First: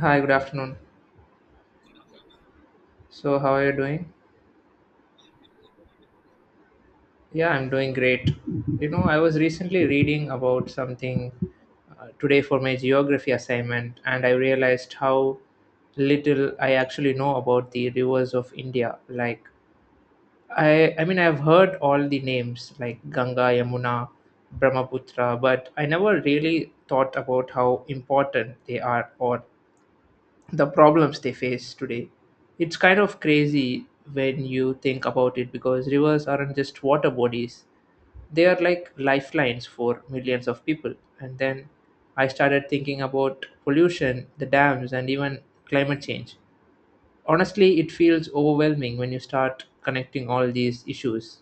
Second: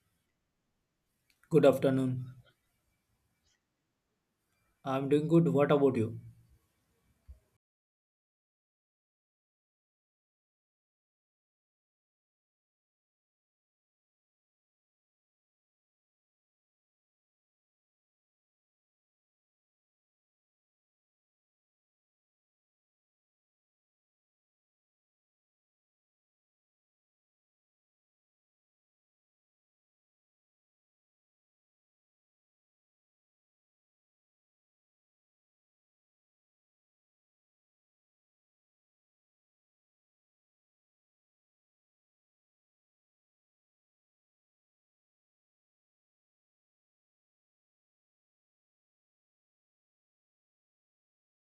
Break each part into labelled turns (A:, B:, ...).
A: Hi, good afternoon.
B: Good afternoon.
A: So, how are you doing?
B: I'm doing good. What about you?
A: Yeah, I'm doing great. You know, I was recently reading about something today for my geography assignment, and I realized how little I actually know about the rivers of India. I mean, I've heard all the names like Ganga, Yamuna, Brahmaputra, but I never really thought about how important they are or the problems they face today. It's kind of crazy when you think about it because rivers aren't just water bodies, they are like lifelines for millions of people. And then I started thinking about pollution, the dams, and even climate change. Honestly, it feels overwhelming when you start connecting all these issues.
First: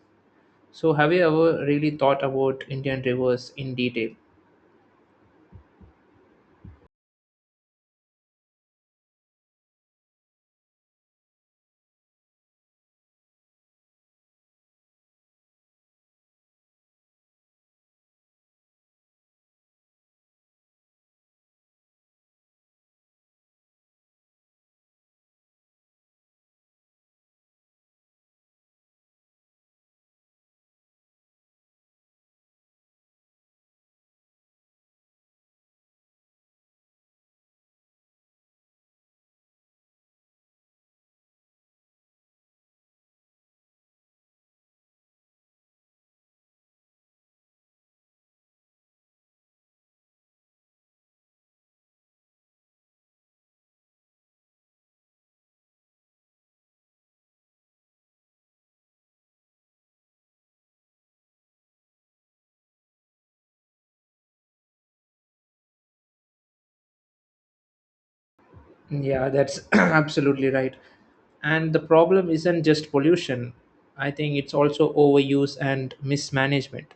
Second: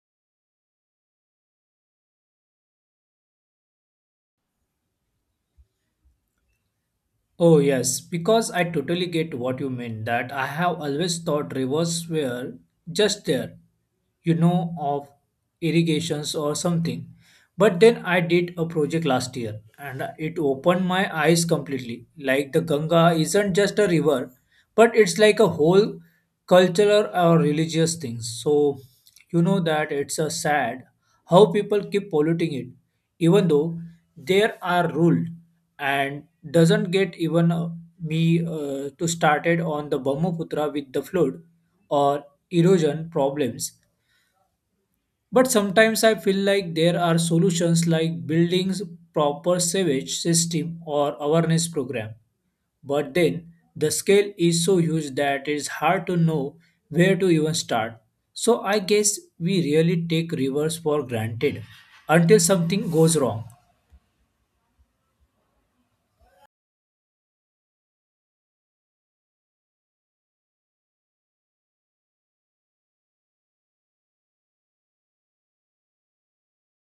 A: So, have you ever really thought about Indian rivers in detail?
B: Oh, yes, because I totally get what you mean. That I have always thought rivers were just there, of irrigations or something. But then I did a project last year and it opened my eyes completely. Like the Ganga isn't just a river, but it's like a whole cultural or religious thing. So, that it's a sad how people keep polluting it, even though there are rules and doesn't get even me to started on the Brahmaputra with the flood or erosion problems. But sometimes I feel like there are solutions like buildings proper sewage system or awareness program. But then the scale is so huge that it's hard to know where to even start. So I guess we really take rivers for granted until something goes wrong.
A: Yeah, that's absolutely right. And the problem isn't just pollution. I think it's also overuse and mismanagement.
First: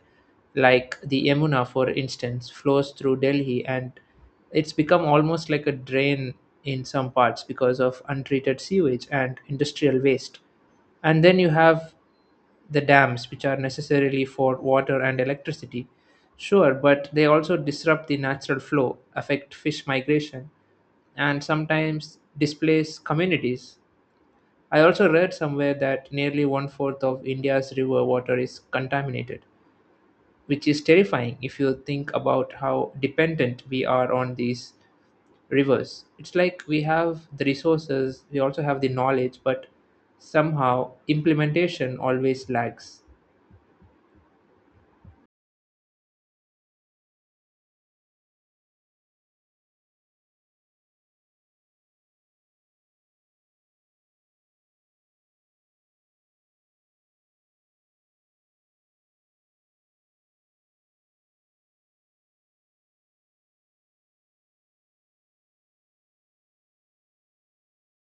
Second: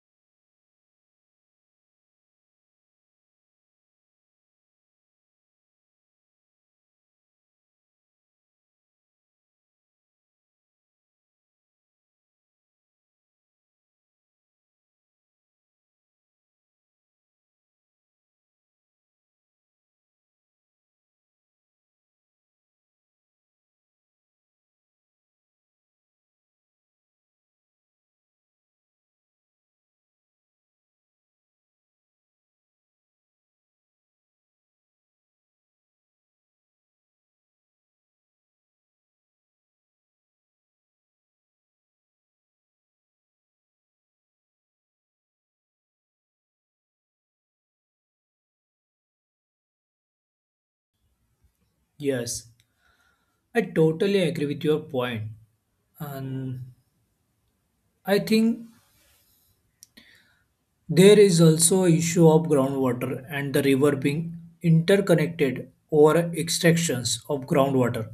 A: Like the Yamuna, for instance, flows through Delhi and it's become almost like a drain in some parts because of untreated sewage and industrial waste. And then you have the dams, which are necessarily for water and electricity. Sure, but they also disrupt the natural flow, affect fish migration, and sometimes displace communities. I also read somewhere that nearly one fourth of India's river water is contaminated, which is terrifying if you think about how dependent we are on these rivers. It's like we have the resources, we also have the knowledge, but somehow implementation always lags.
B: Yes, I totally agree with your point. And I think there is also a issue of groundwater and the river being interconnected over extractions of groundwater.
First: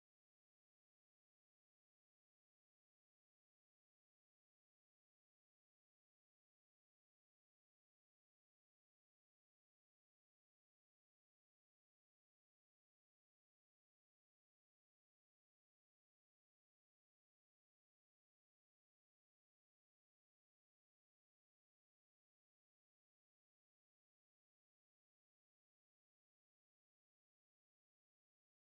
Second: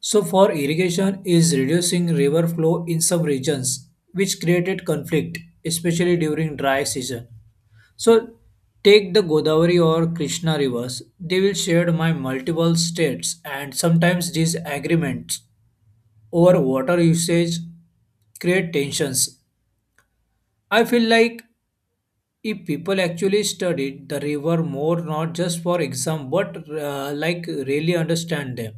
B: So for irrigation is reducing river flow in some regions, which created conflict, especially during dry season. So take the Godavari or Krishna rivers, they will share my multiple states and sometimes these agreements over water usage create tensions. I feel like if people actually studied the river more not just for exam but like really understand them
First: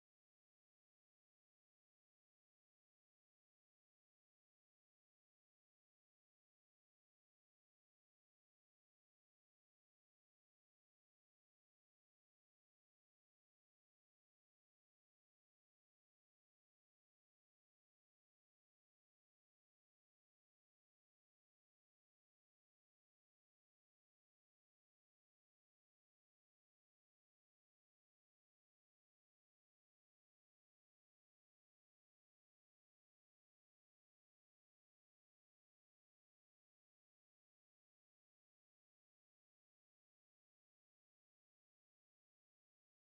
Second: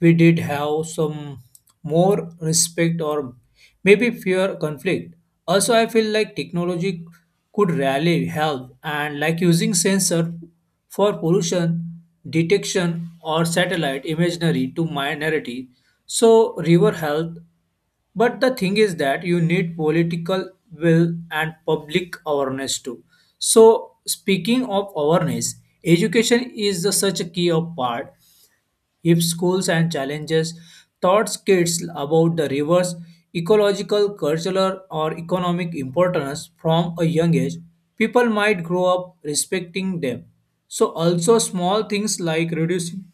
B: we did have some more respect or maybe fear conflict. Also, I feel like technology could really help and like using sensor for pollution detection or satellite imagery to minority. So river health but the thing is that you need political will and public awareness too. So, speaking of awareness, education is the such a key of part if schools and challenges taught kids about the river's ecological, cultural, or economic importance from a young age, people might grow up respecting them. So, also small things like reducing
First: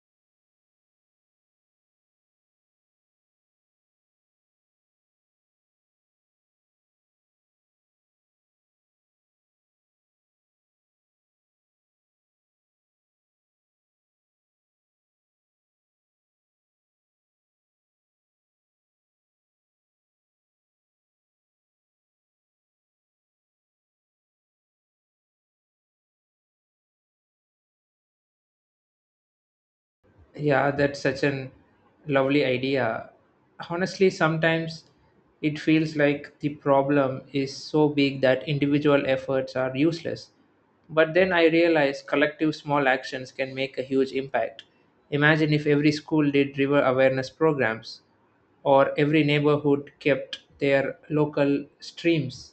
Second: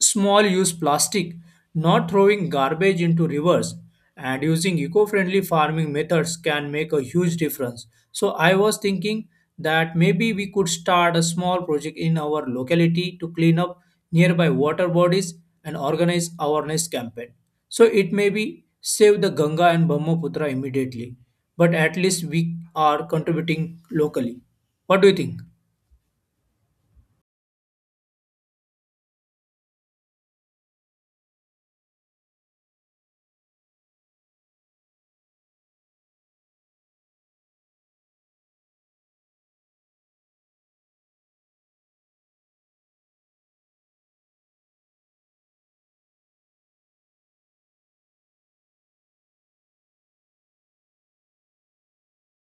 B: small use plastic, not throwing garbage into rivers, and using eco friendly farming methods can make a huge difference. So, I was thinking that maybe we could start a small project in our locality to clean up nearby water bodies and organize awareness campaign. So, it may be save the Ganga and Brahmaputra immediately, but at least we are contributing locally. What do you think?
A: Yeah, that's such an lovely idea. Honestly, sometimes it feels like the problem is so big that individual efforts are useless. But then I realize collective small actions can make a huge impact. Imagine if every school did river awareness programs or every neighborhood kept their local streams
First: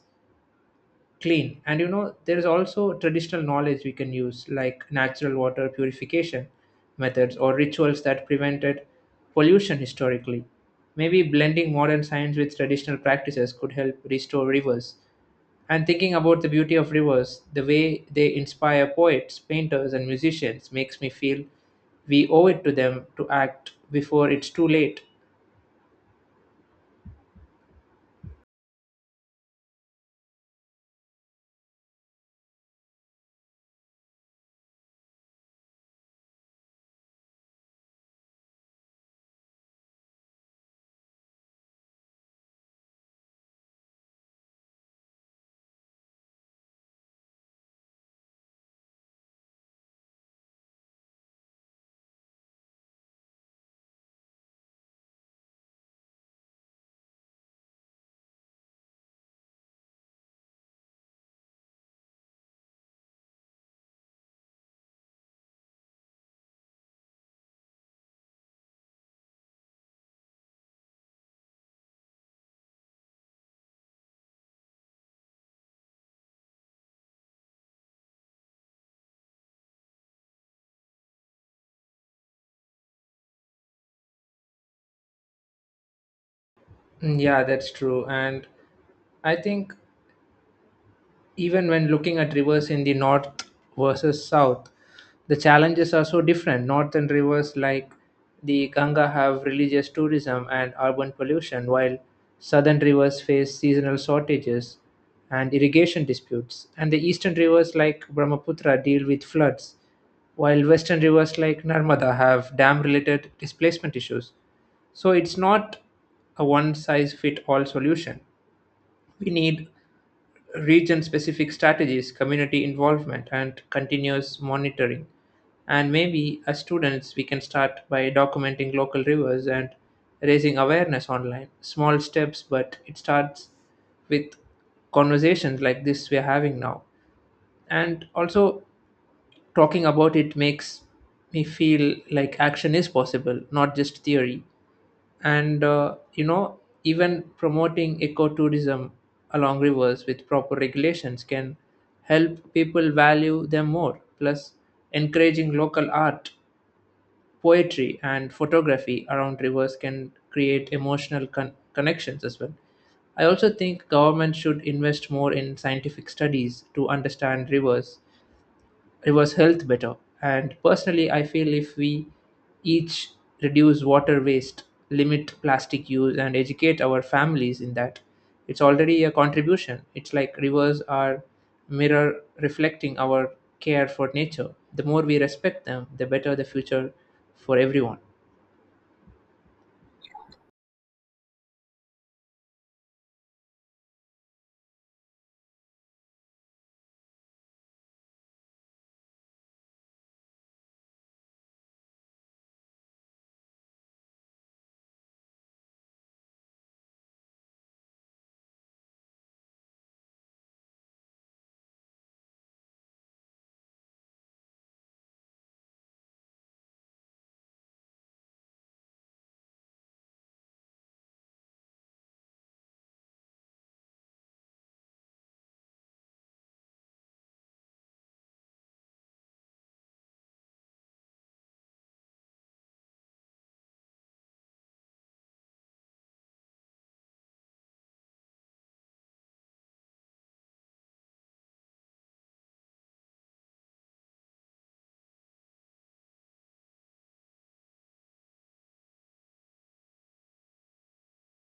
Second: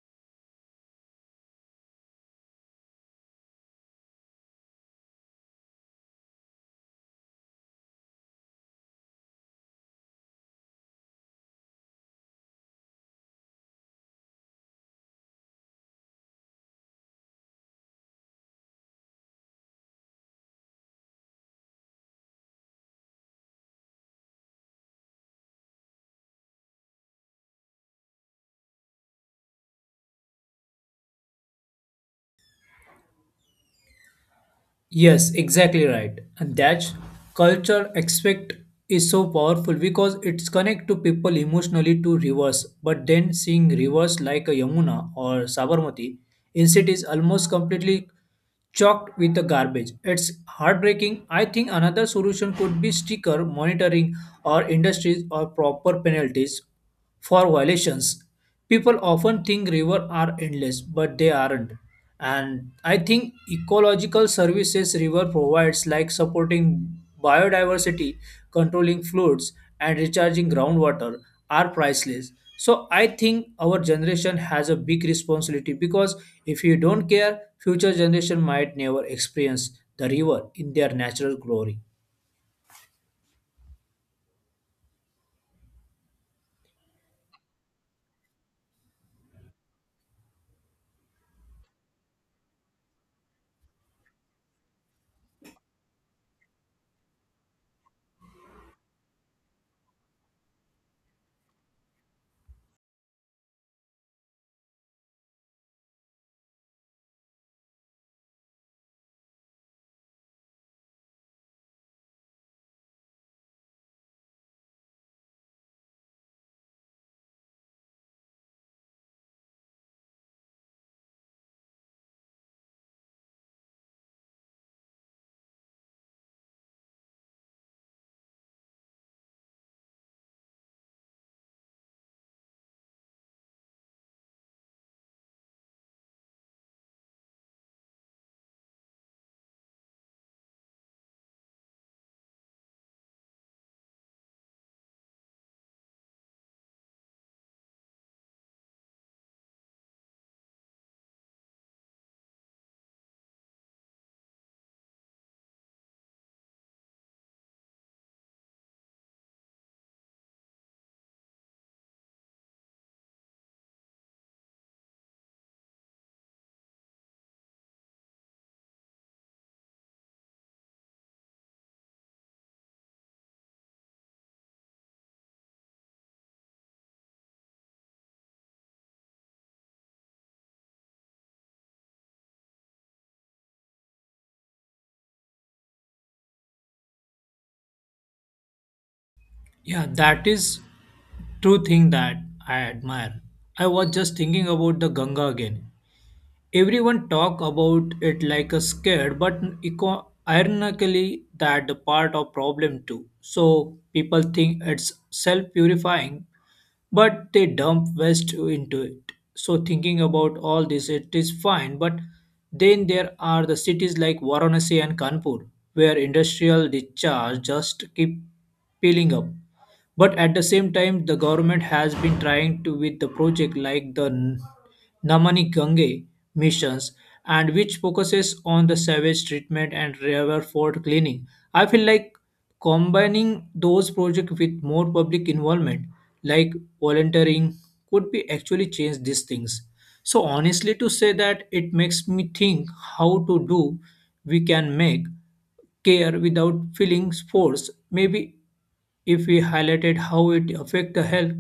A: clean, and you know there is also traditional knowledge we can use like natural water purification methods or rituals that prevented pollution historically. Maybe blending modern science with traditional practices could help restore rivers. And thinking about the beauty of rivers, the way they inspire poets, painters and musicians, makes me feel we owe it to them to act before it's too late.
B: Yes, exactly right. And that's culture aspect is so powerful because it's connect to people emotionally to rivers. But then seeing rivers like a Yamuna or Sabarmati instead is almost completely choked with the garbage. It's heartbreaking. I think another solution could be sticker monitoring or industries or proper penalties for violations. People often think rivers are endless, but they aren't. And I think ecological services river provides, like supporting biodiversity, controlling floods, and recharging groundwater, are priceless. So I think our generation has a big responsibility because if you don't care, future generation might never experience the river in their natural glory.
A: Mm, yeah, that's true. And I think even when looking at rivers in the north versus south, the challenges are so different. Northern rivers like the Ganga have religious tourism and urban pollution, while southern rivers face seasonal shortages and irrigation disputes. And the eastern rivers like Brahmaputra deal with floods, while western rivers like Narmada have dam related displacement issues. So it's not a one size fit all solution. We need region-specific strategies, community involvement, and continuous monitoring. And maybe as students, we can start by documenting local rivers and raising awareness online. Small steps, but it starts with conversations like this we're having now. And also, talking about it makes me feel like action is possible, not just theory. And you know, even promoting ecotourism along rivers with proper regulations can help people value them more. Plus, encouraging local art, poetry and photography around rivers can create emotional connections as well. I also think government should invest more in scientific studies to understand rivers, it was health better. And personally, I feel if we each reduce water waste, limit plastic use and educate our families in that, it's already a contribution. It's like rivers are mirror reflecting our care for nature. The more we respect them, the better the future for everyone.
B: Yeah, that is true thing that I admire. I was just thinking about the Ganga again. Everyone talk about it like a scared, but ironically that the part of problem too. So people think it's self-purifying, but they dump waste into it. So thinking about all this, it is fine, but then there are the cities like Varanasi and Kanpur, where industrial discharge just keep piling up. But at the same time, the government has been trying to with the project like the Namani Gange missions, and which focuses on the sewage treatment and river fort cleaning. I feel like combining those projects with more public involvement, like volunteering, could be actually change these things. So, honestly, to say that it makes me think how to do we can make care without feeling forced. Maybe if we highlighted how it affect the health,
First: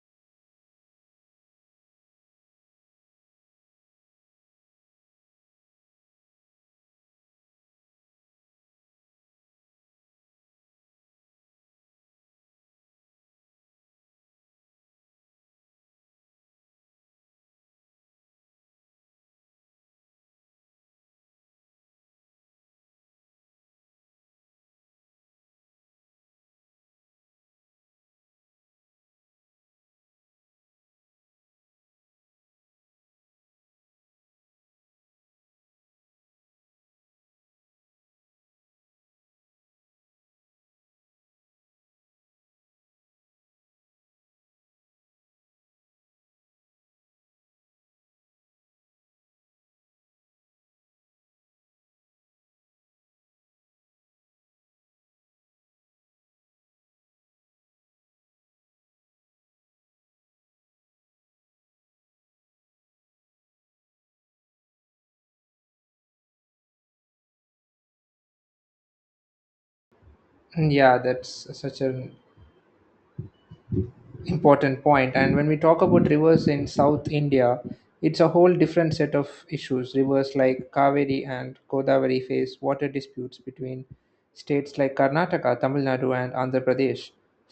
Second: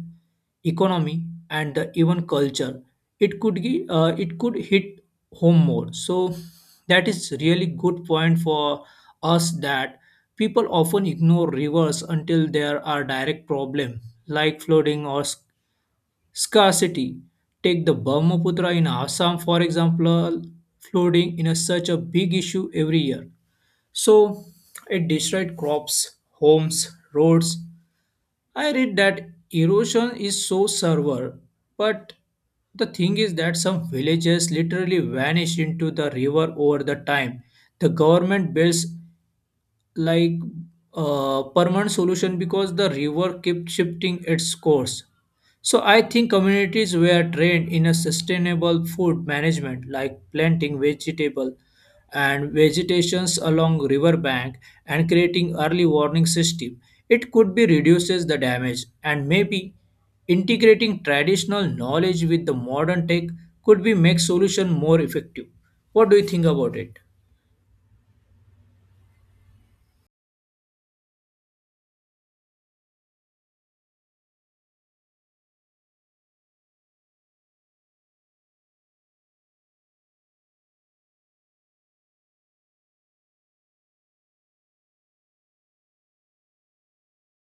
B: economy, and the even culture, it could hit home more. So that is really good point for us that people often ignore rivers until there are direct problem like flooding or scarcity. Take the Brahmaputra in Assam, for example, flooding in a such a big issue every year. So it destroyed crops, homes, roads. I read that erosion is so severe, but the thing is that some villages literally vanished into the river over the time. The government builds like permanent solution because the river kept shifting its course. So I think communities were trained in a sustainable food management like planting vegetable and vegetations along riverbank and creating early warning system. It could be reduces the damage and maybe integrating traditional knowledge with the modern tech could be make solution more effective. What do you think about it?
A: Yeah, that's such an important point. And when we talk about rivers in south India, it's a whole different set of issues. Rivers like Kaveri and Godavari face water disputes between states like Karnataka, Tamil Nadu and Andhra Pradesh.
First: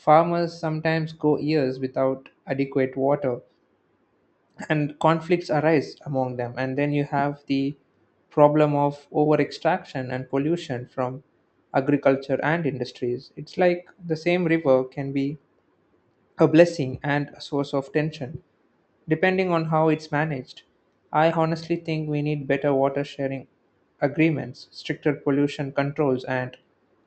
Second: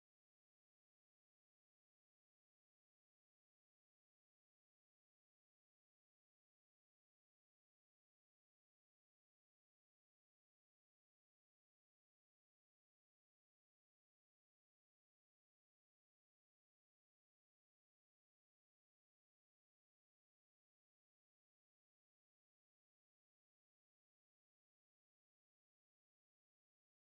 A: Farmers sometimes go years without adequate water and conflicts arise among them. And then you have the problem of over extraction and pollution from agriculture and industries. It's like the same river can be a blessing and a source of tension, depending on how it's managed. I honestly think we need better water sharing agreements, stricter pollution controls, and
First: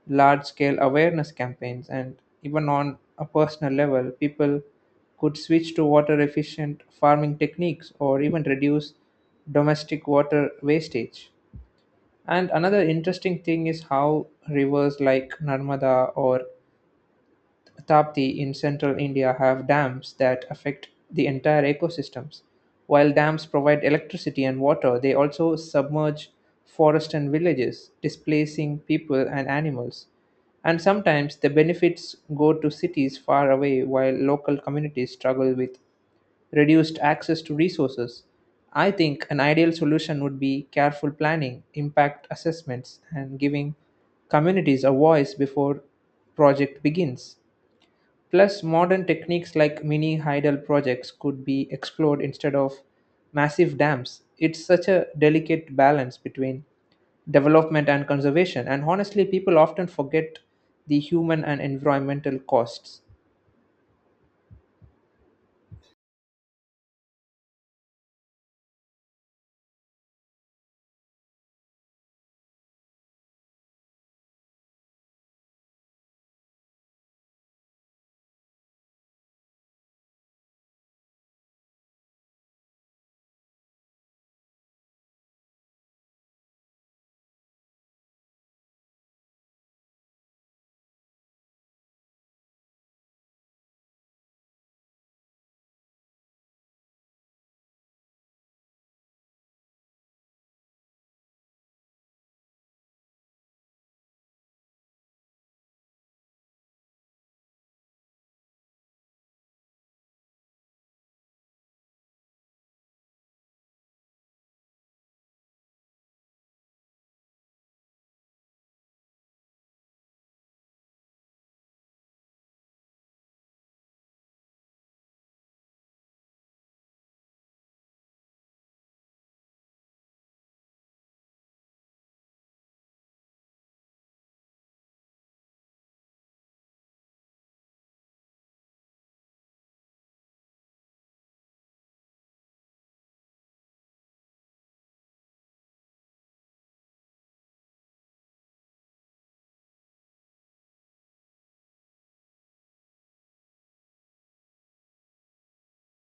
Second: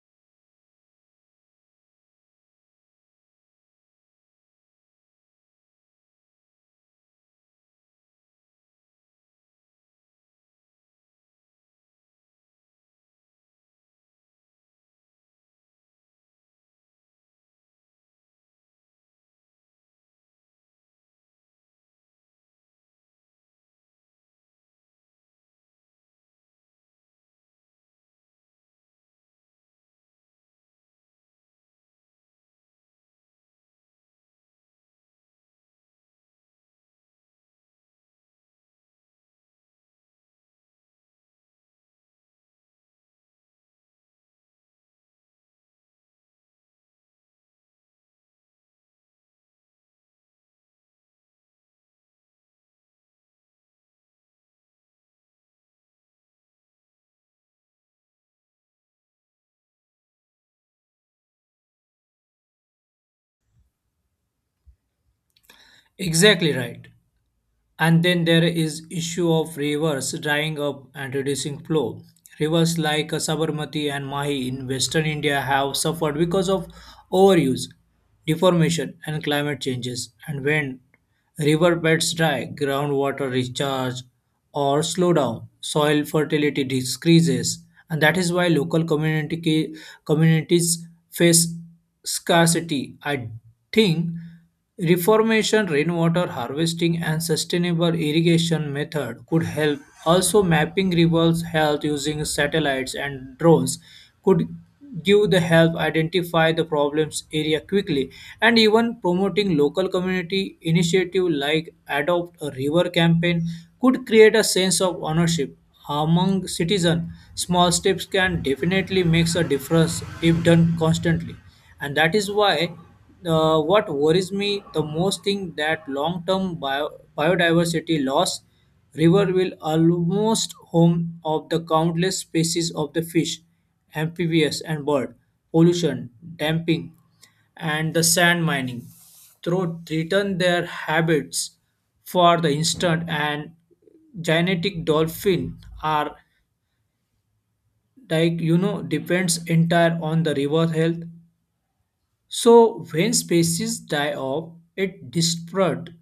A: large scale awareness campaigns. And even on a personal level, people could switch to water efficient farming techniques or even reduce domestic water wastage. And another interesting thing is how rivers like Narmada or Tapti in central India have dams that affect the entire ecosystems. While dams provide electricity and water, they also submerge forests and villages, displacing people and animals. And sometimes the benefits go to cities far away while local communities struggle with reduced access to resources. I think an ideal solution would be careful planning, impact assessments, and giving communities a voice before project begins. Plus, modern techniques like mini hydel projects could be explored instead of massive dams. It's such a delicate balance between development and conservation, and honestly, people often forget the human and environmental costs.
B: Exactly right. And then there is issue of rivers drying up and reducing flow. Rivers like Sabarmati and Mahi in western India have suffered because of overuse, deformation and climate changes. And when river beds dry, groundwater recharge or slow down, soil fertility decreases. And that is why local community communities face scarcity. I think reformation, rainwater harvesting and sustainable irrigation method could help. Also mapping rivers health using satellites and drones could give the help identify the problems area quickly and even promoting local community initiative like adopt a river campaign could create a sense of ownership among citizens small steps can definitely make a difference if done constantly and that is why what worries me the most thing that long term biodiversity loss river will almost home of the countless species of the fish amphibious and bird pollution damping and the sand mining through threaten their habits for the instant and genetic dolphin are like you know depends entire on the river health so when species die off, it disrupts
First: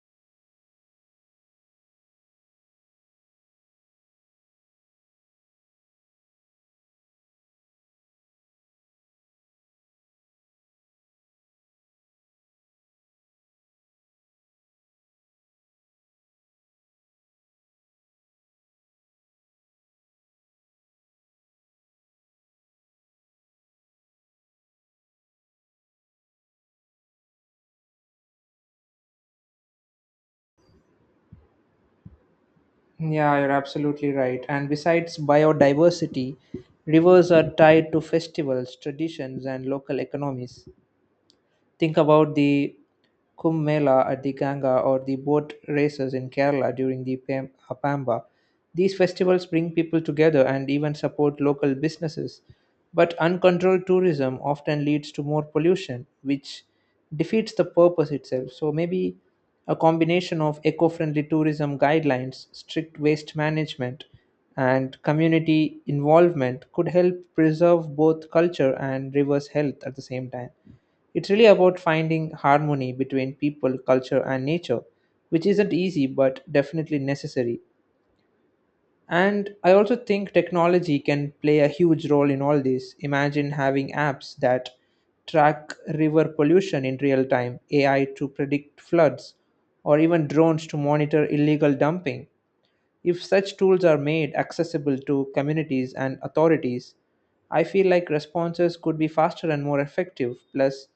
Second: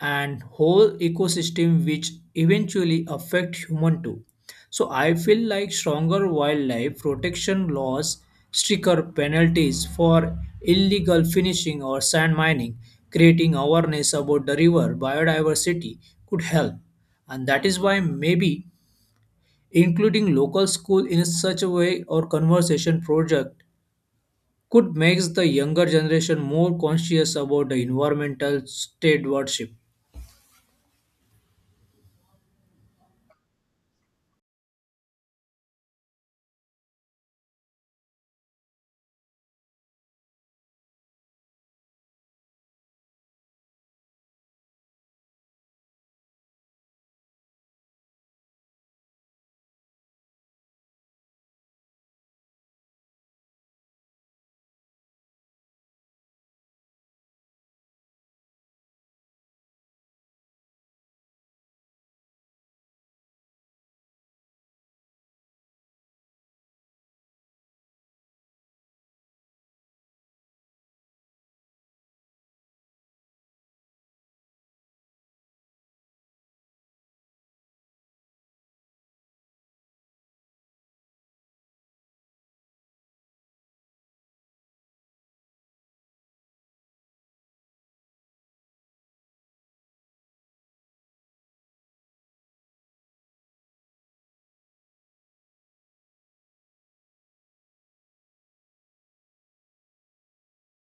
B: and whole ecosystem which eventually affect human too. So I feel like stronger wildlife protection laws, stricter penalties for illegal finishing or sand mining, creating awareness about the river biodiversity could help. And that is why maybe including local school in such a way or conversation project could make the younger generation more conscious about the environmental stewardship.
A: Yeah, you're absolutely right. And besides biodiversity, rivers are tied to festivals, traditions, and local economies. Think about the Kumbh Mela at the Ganga or the boat races in Kerala during the Pamba. These festivals bring people together and even support local businesses. But uncontrolled tourism often leads to more pollution, which defeats the purpose itself. So maybe a combination of eco friendly tourism guidelines, strict waste management, and community involvement could help preserve both culture and rivers' health at the same time. It's really about finding harmony between people, culture, and nature, which isn't easy but definitely necessary. And I also think technology can play a huge role in all this. Imagine having apps that track river pollution in real time, AI to predict floods, or even drones to monitor illegal dumping. If such tools are made accessible to communities and authorities, I feel like responses could be faster and more effective. Plus,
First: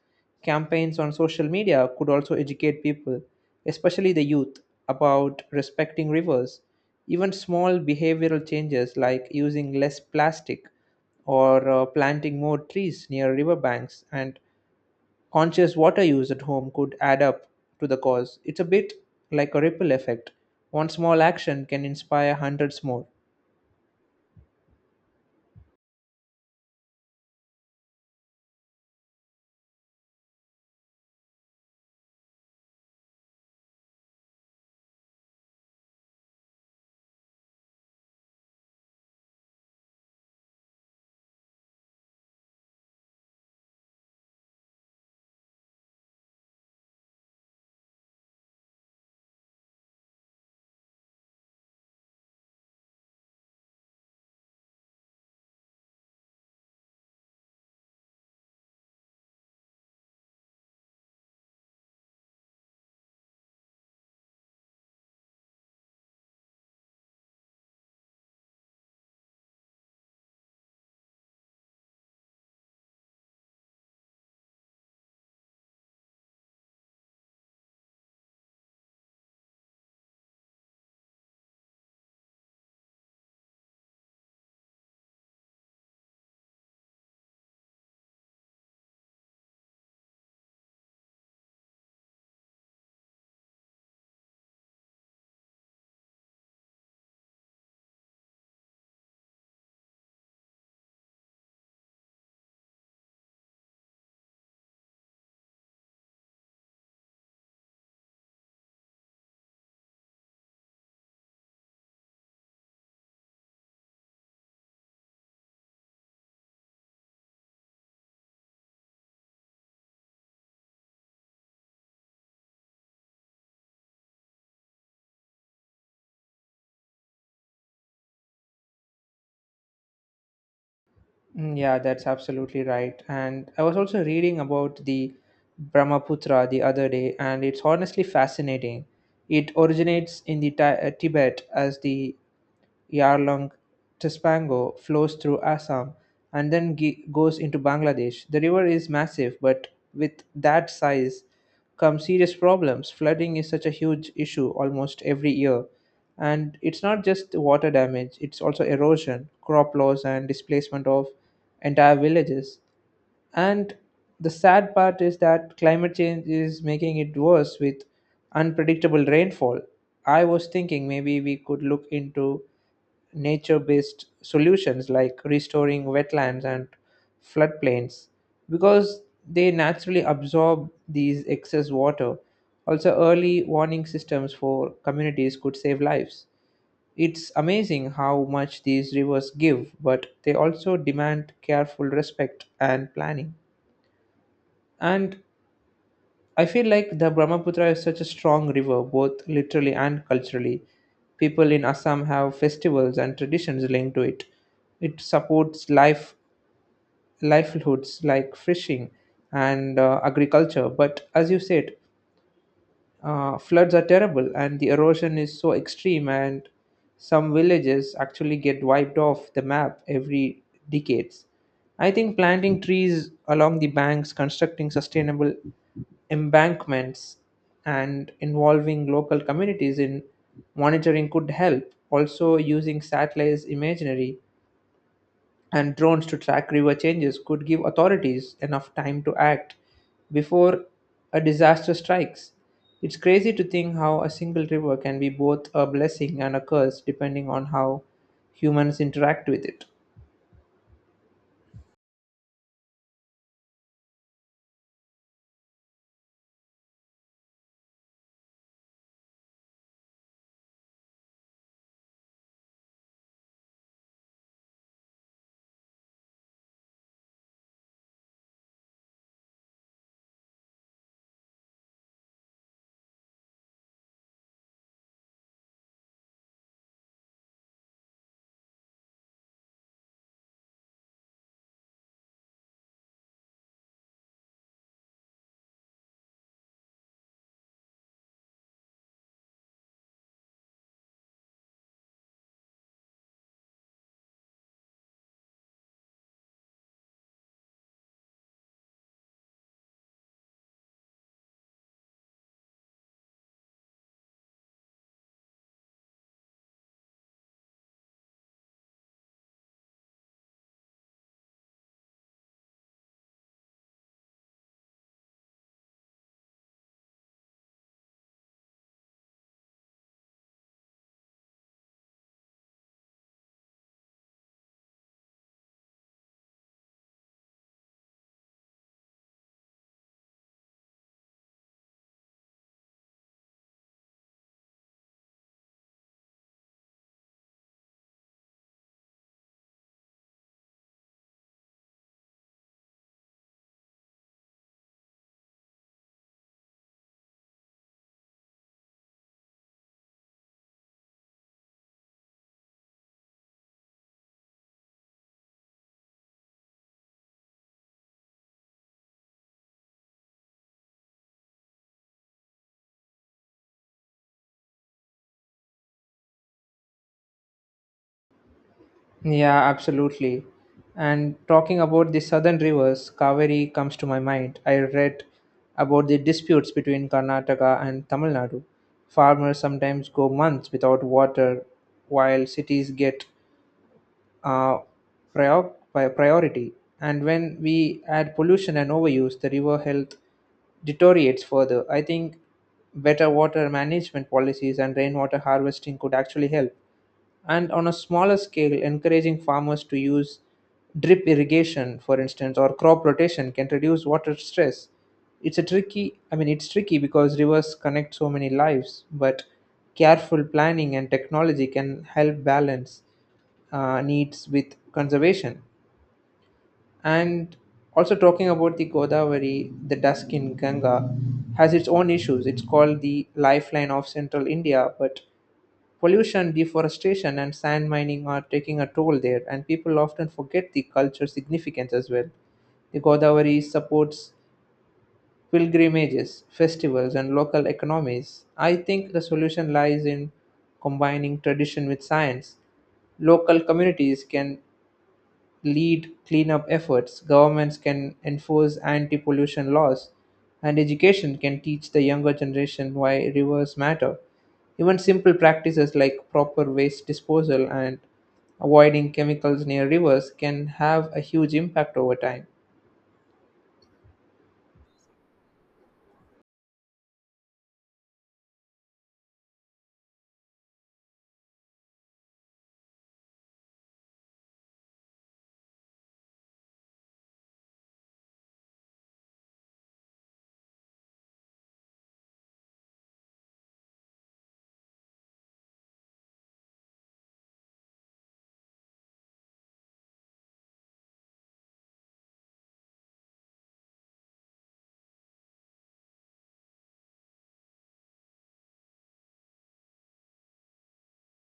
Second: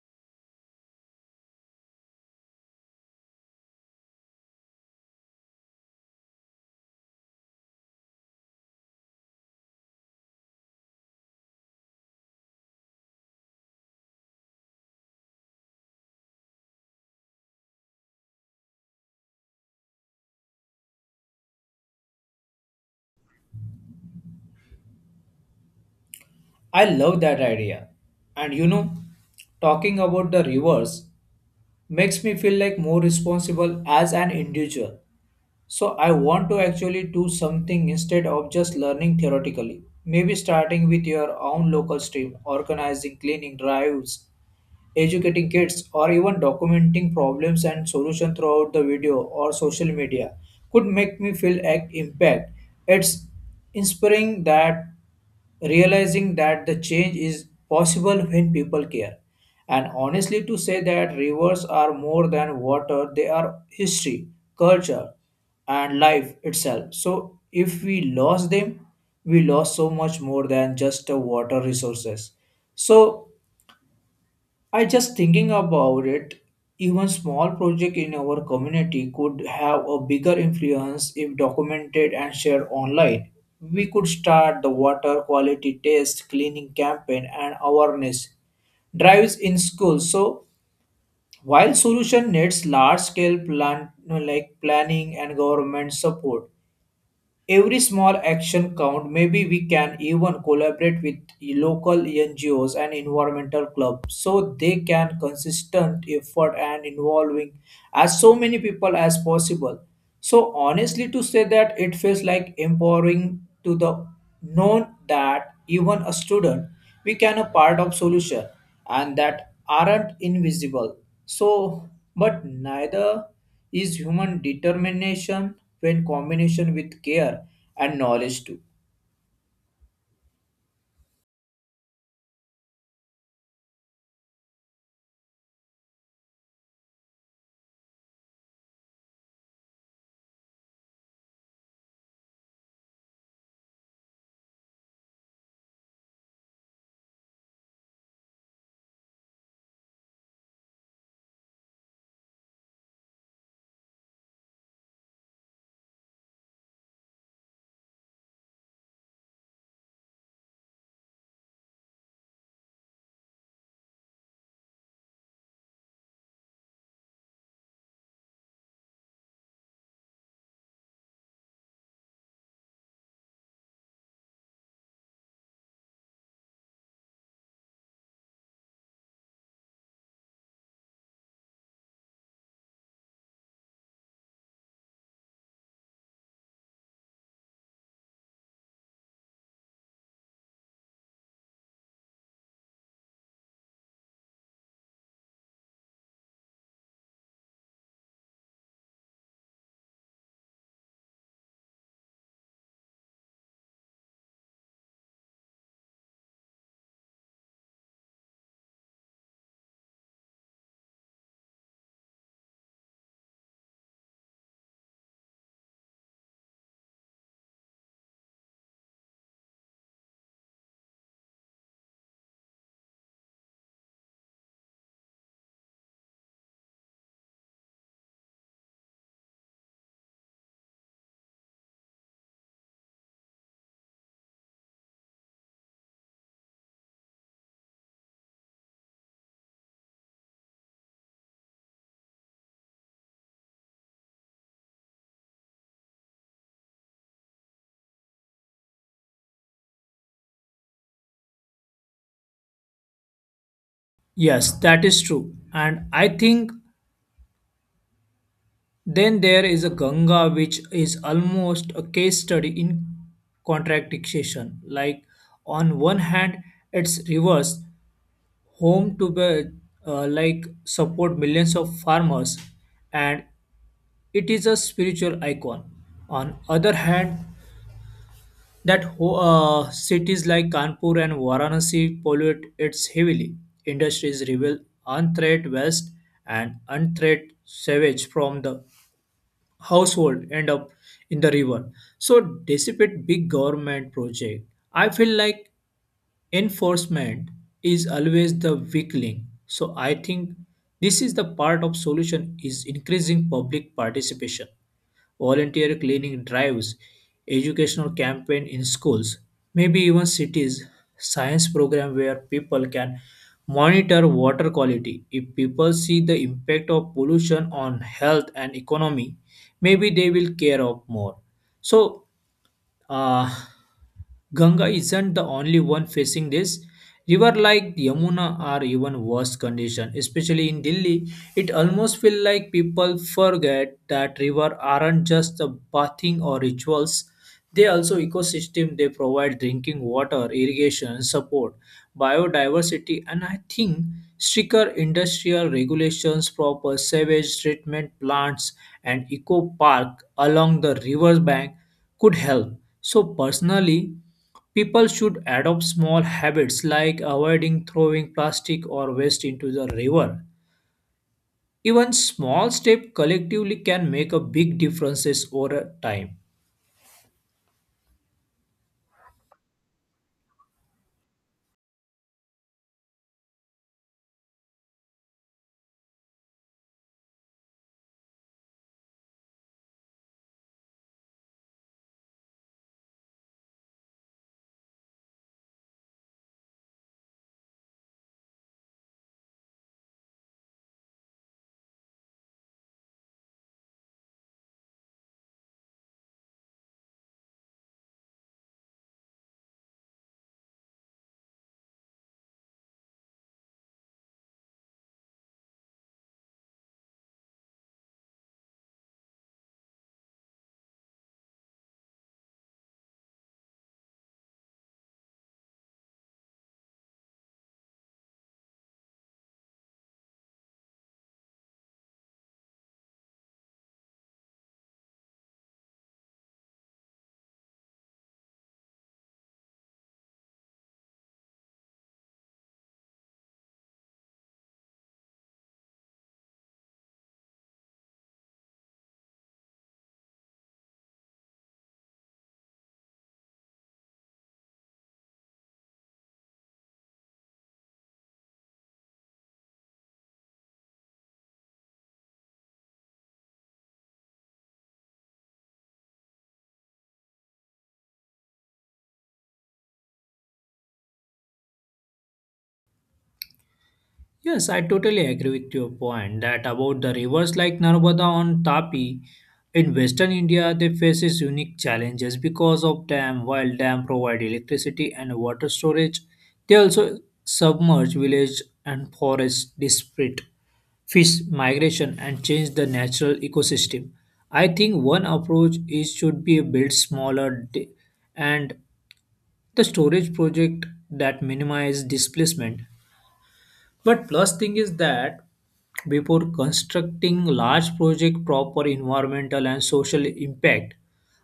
A: campaigns on social media could also educate people, especially the youth, about respecting rivers. Even small behavioral changes like using less plastic or planting more trees near riverbanks and conscious water use at home could add up to the cause. It's a bit like a ripple effect. One small action can inspire hundreds more.
B: I love that idea. And you know, talking about the rivers makes me feel like more responsible as an individual. So I want to actually do something instead of just learning theoretically. Maybe starting with your own local stream, organizing cleaning drives, educating kids, or even documenting problems and solutions throughout the video or social media could make me feel an impact. It's inspiring that realizing that the change is possible when people care. And honestly, to say that rivers are more than water, they are history, culture, and life itself. So, if we lost them, we lost so much more than just the water resources. So, I just thinking about it, even small project in our community could have a bigger influence if documented and shared online. We could start the water quality test cleaning campaign and awareness drives in schools. So while solution needs large scale plan like planning and government support, every small action count. Maybe we can even collaborate with local NGOs and environmental clubs so they can consistent effort and involving as so many people as possible. So honestly to say that it feels like empowering to the known that even a student we can a part of solution and that aren't invisible. So but neither is human determination when combination with care and knowledge too.
A: Mm, yeah, that's absolutely right. And I was also reading about the Brahmaputra the other day, and it's honestly fascinating. It originates in the Tibet as the Yarlung, Taspango, flows through Assam and then goes into Bangladesh. The river is massive, but with that size come serious problems. Flooding is such a huge issue almost every year. And it's not just water damage, it's also erosion, crop loss, and displacement of entire villages. And the sad part is that climate change is making it worse with unpredictable rainfall. I was thinking maybe we could look into nature-based solutions like restoring wetlands and floodplains because they naturally absorb these excess water. Also, early warning systems for communities could save lives. It's amazing how much these rivers give, but they also demand careful respect and planning. And I feel like the Brahmaputra is such a strong river, both literally and culturally. People in Assam have festivals and traditions linked to it. It supports life livelihoods like fishing and agriculture. But as you said, floods are terrible, and the erosion is so extreme, and some villages actually get wiped off the map every decades. I think planting trees along the banks, constructing sustainable embankments, and involving local communities in monitoring could help. Also, using satellites imagery and drones to track river changes could give authorities enough time to act before a disaster strikes. It's crazy to think how a single river can be both a blessing and a curse depending on how humans interact with it.
B: Yes, that is true. And I think then there is a Ganga which is almost a case study in contradiction. Like on one hand, it's reverse home to be like support millions of farmers and it is a spiritual icon. On other hand, that cities like Kanpur and Varanasi pollute its heavily. Industries reveal unthreat waste and unthreat sewage from the household end up in the river. So dissipate big government project. I feel like enforcement is always the weak link. So I think this is the part of solution is increasing public participation volunteer cleaning drives, educational campaign in schools, maybe even cities, science program where people can monitor water quality. If people see the impact of pollution on health and economy, maybe they will care of more. So uh, Ganga isn't the only one facing this. River like Yamuna are even worse condition, especially in Delhi. It almost feel like people forget that river aren't just the bathing or rituals. They also ecosystem. They provide drinking water, irrigation support, biodiversity, and I think stricter industrial regulations, proper sewage treatment plants, and eco park along the river bank could help. So, personally, people should adopt small habits like avoiding throwing plastic or waste into the river. Even small steps collectively can make a big differences over time.
A: Yeah, absolutely. And talking about the southern rivers, Kaveri comes to my mind. I read about the disputes between Karnataka and Tamil Nadu. Farmers sometimes go months without water, while cities get uh, priority. And when we add pollution and overuse, the river health deteriorates further. I think better water management policies and rainwater harvesting could actually help. And on a smaller scale, encouraging farmers to use drip irrigation for instance or crop rotation can reduce water stress. It's a tricky i mean it's tricky because rivers connect so many lives, but careful planning and technology can help balance needs with conservation. And also talking about the Godavari, the Daskin Ganga has its own issues. It's called the lifeline of central India, but pollution, deforestation, and sand mining are taking a toll there, and people often forget the cultural significance as well. The Godavari supports pilgrimages, festivals, and local economies. I think the solution lies in combining tradition with science. Local communities can lead cleanup efforts, governments can enforce anti pollution laws, and education can teach the younger generation why rivers matter. Even simple practices like proper waste disposal and avoiding chemicals near rivers can have a huge impact over time.
B: Yes, I totally agree with your point that about the rivers like Narmada on Tapi in western India they faces unique challenges because of dam while dam provide electricity and water storage they also submerge village and forest disparate fish migration and change the natural ecosystem. I think one approach is should be build smaller and the storage project that minimize displacement. But plus thing is that before constructing large project proper environmental and social impact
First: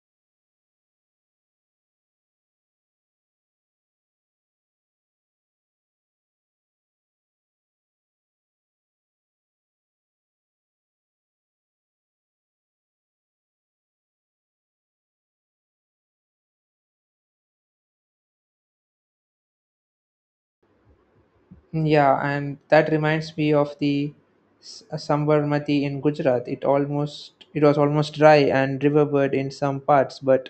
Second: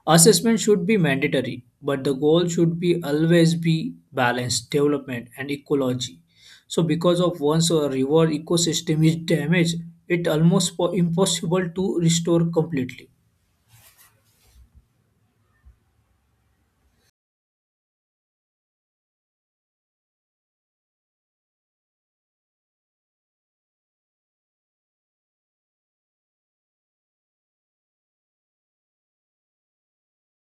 B: assessment should be mandatory but the goal should be always be balanced development and ecology so because of once a river ecosystem is damaged it almost impossible to restore completely
A: Yeah, and that reminds me of the Sabarmati in Gujarat. It almost it was almost dry and riverbed in some parts, but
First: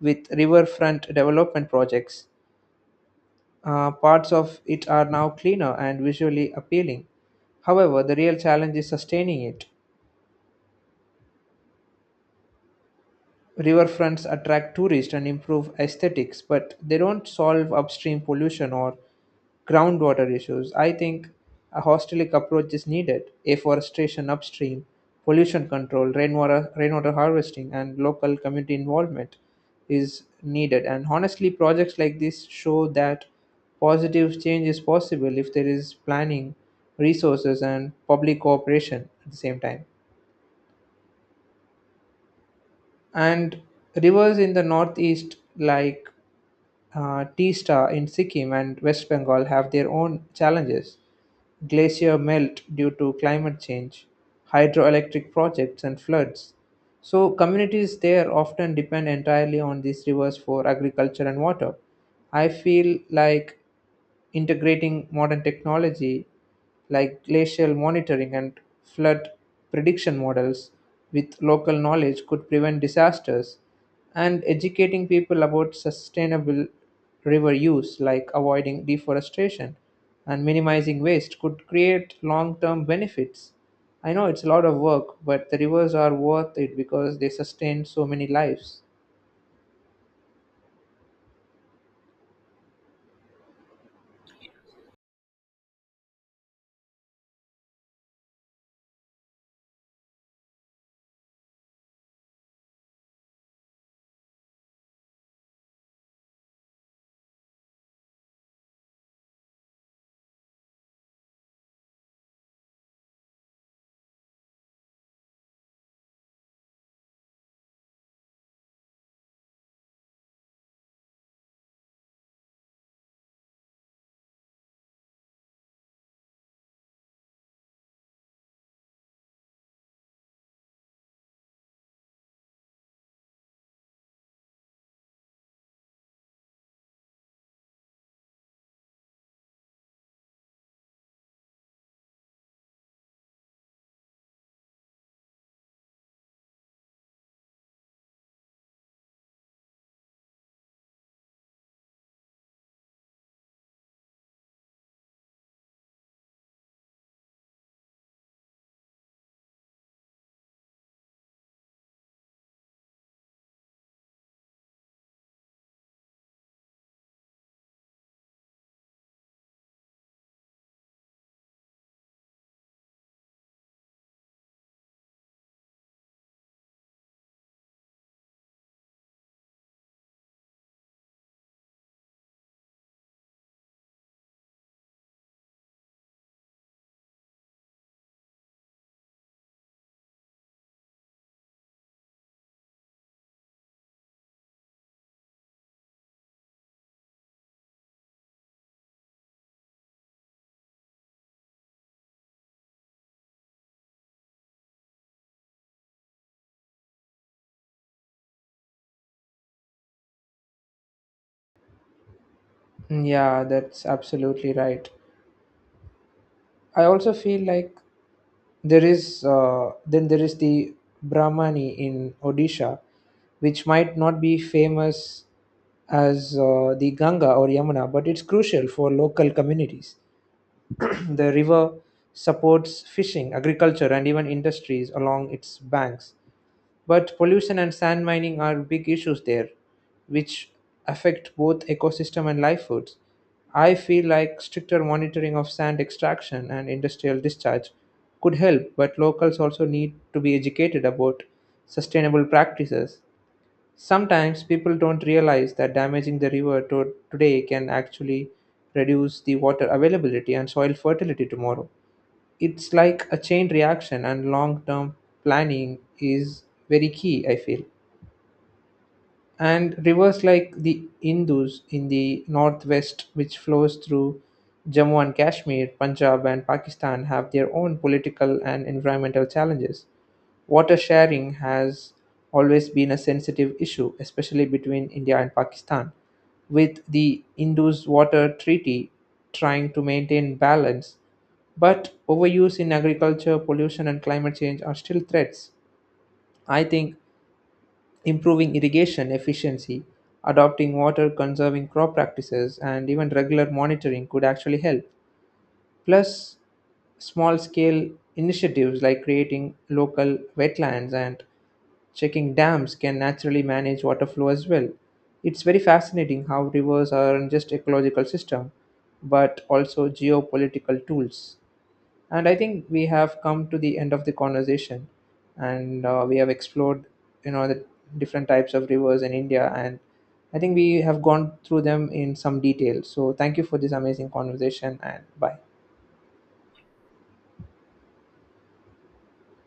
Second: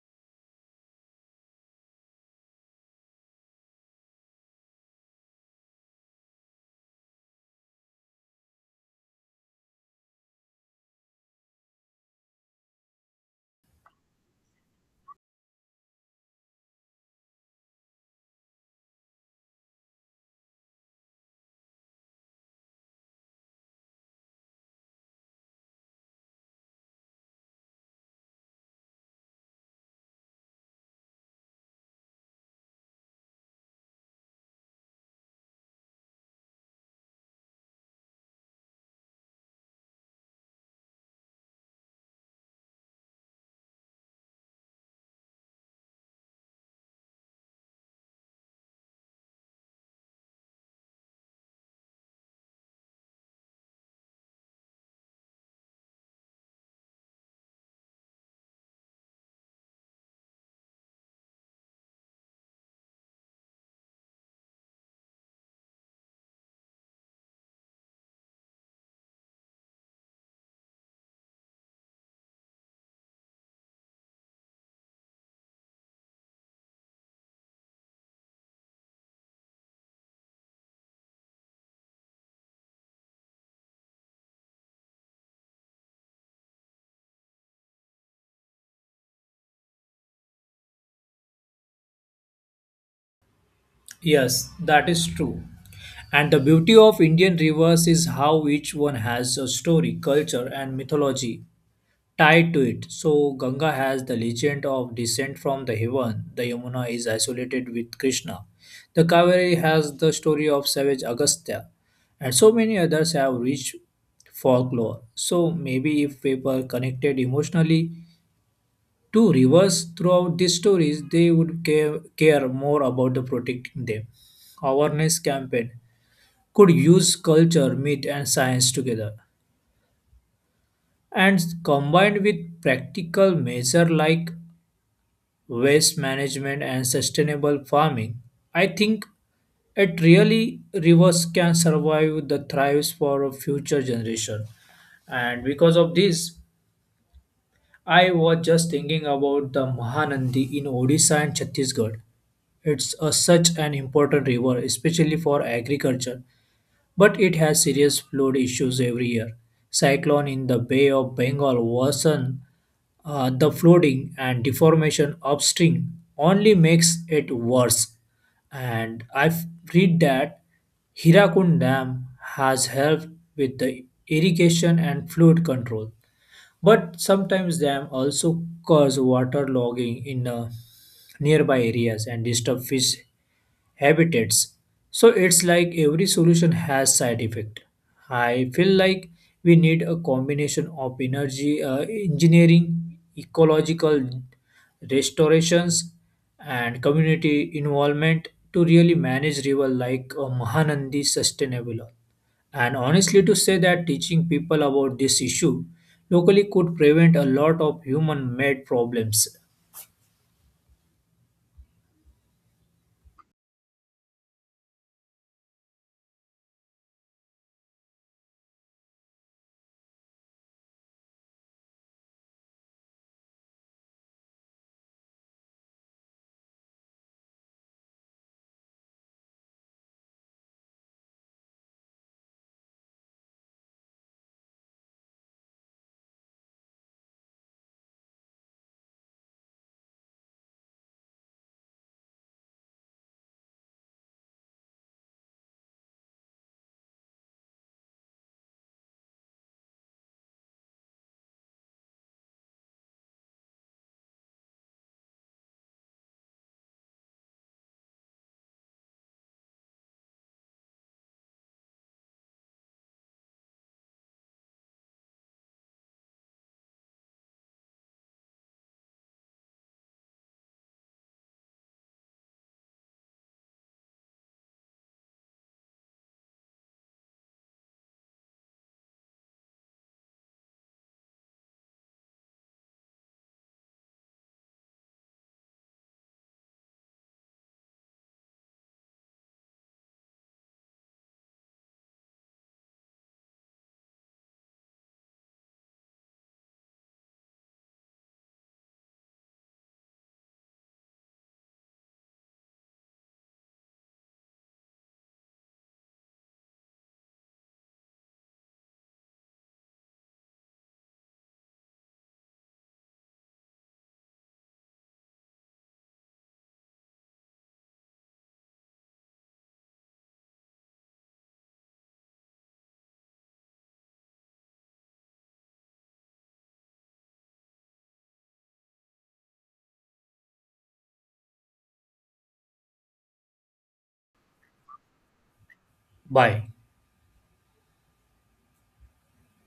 A: with riverfront development projects, parts of it are now cleaner and visually appealing. However, the real challenge is sustaining it. Riverfronts attract tourists and improve aesthetics, but they don't solve upstream pollution or groundwater issues. I think a holistic approach is needed: afforestation upstream, pollution control, rainwater harvesting, and local community involvement is needed. And honestly, projects like this show that positive change is possible if there is planning, resources, and public cooperation at the same time. And rivers in the northeast like Teesta in Sikkim and West Bengal have their own challenges. Glacier melt due to climate change, hydroelectric projects, and floods. So, communities there often depend entirely on these rivers for agriculture and water. I feel like integrating modern technology like glacial monitoring and flood prediction models with local knowledge could prevent disasters. And educating people about sustainable river use, like avoiding deforestation and minimizing waste, could create long term benefits. I know it's a lot of work, but the rivers are worth it because they sustain so many lives.
B: yes that is true and the beauty of indian rivers is how each one has a story culture and mythology tied to it. So, Ganga has the legend of descent from the heaven. The Yamuna is isolated with Krishna. The Kaveri has the story of savage Agastya. And so many others have rich folklore. So, maybe if people connected emotionally to rivers throughout these stories, they would care more about the protecting them. Awareness campaign could use culture, myth, and science together and combined with practical measure like waste management and sustainable farming, I think it really rivers can survive the thrives for a future generation. And because of this, I was just thinking about the Mahanandi in Odisha and Chhattisgarh. It's a, such an important river, especially for agriculture but it has serious flood issues every year. Cyclone in the Bay of Bengal worsen the flooding and deformation upstream only makes it worse. And I've read that Hirakund Dam has helped with the irrigation and flood control but sometimes dam also cause waterlogging in nearby areas and disturb fish habitats. So it's like every solution has side effect. I feel like we need a combination of energy engineering, ecological restorations, and community involvement to really manage river like Mahanandi sustainable. And honestly, to say that teaching people about this issue locally could prevent a lot of human made problems.
A: Mm, yeah, that's absolutely right. I also feel like there is the Brahmani in Odisha, which might not be famous as the Ganga or Yamuna, but it's crucial for local communities. The river supports fishing, agriculture, and even industries along its banks. But pollution and sand mining are big issues there, which affect both ecosystem and life foods. I feel like stricter monitoring of sand extraction and industrial discharge could help, but locals also need to be educated about sustainable practices. Sometimes people don't realize that damaging the river today can actually reduce the water availability and soil fertility tomorrow. It's like a chain reaction and long term planning is very key, I feel. And rivers like the Indus in the northwest, which flows through Jammu and Kashmir, Punjab, and Pakistan, have their own political and environmental challenges. Water sharing has always been a sensitive issue, especially between India and Pakistan, with the Indus Water Treaty trying to maintain balance. But overuse in agriculture, pollution, and climate change are still threats. I think improving irrigation efficiency, adopting water conserving crop practices, and even regular monitoring could actually help. Plus, small scale initiatives like creating local wetlands and checking dams can naturally manage water flow as well. It's very fascinating how rivers aren't just ecological system but also geopolitical tools. And I think we have come to the end of the conversation, and we have explored, you know, the different types of rivers in India, and I think we have gone through them in some detail. So thank you for this amazing conversation, and bye.
B: Bye.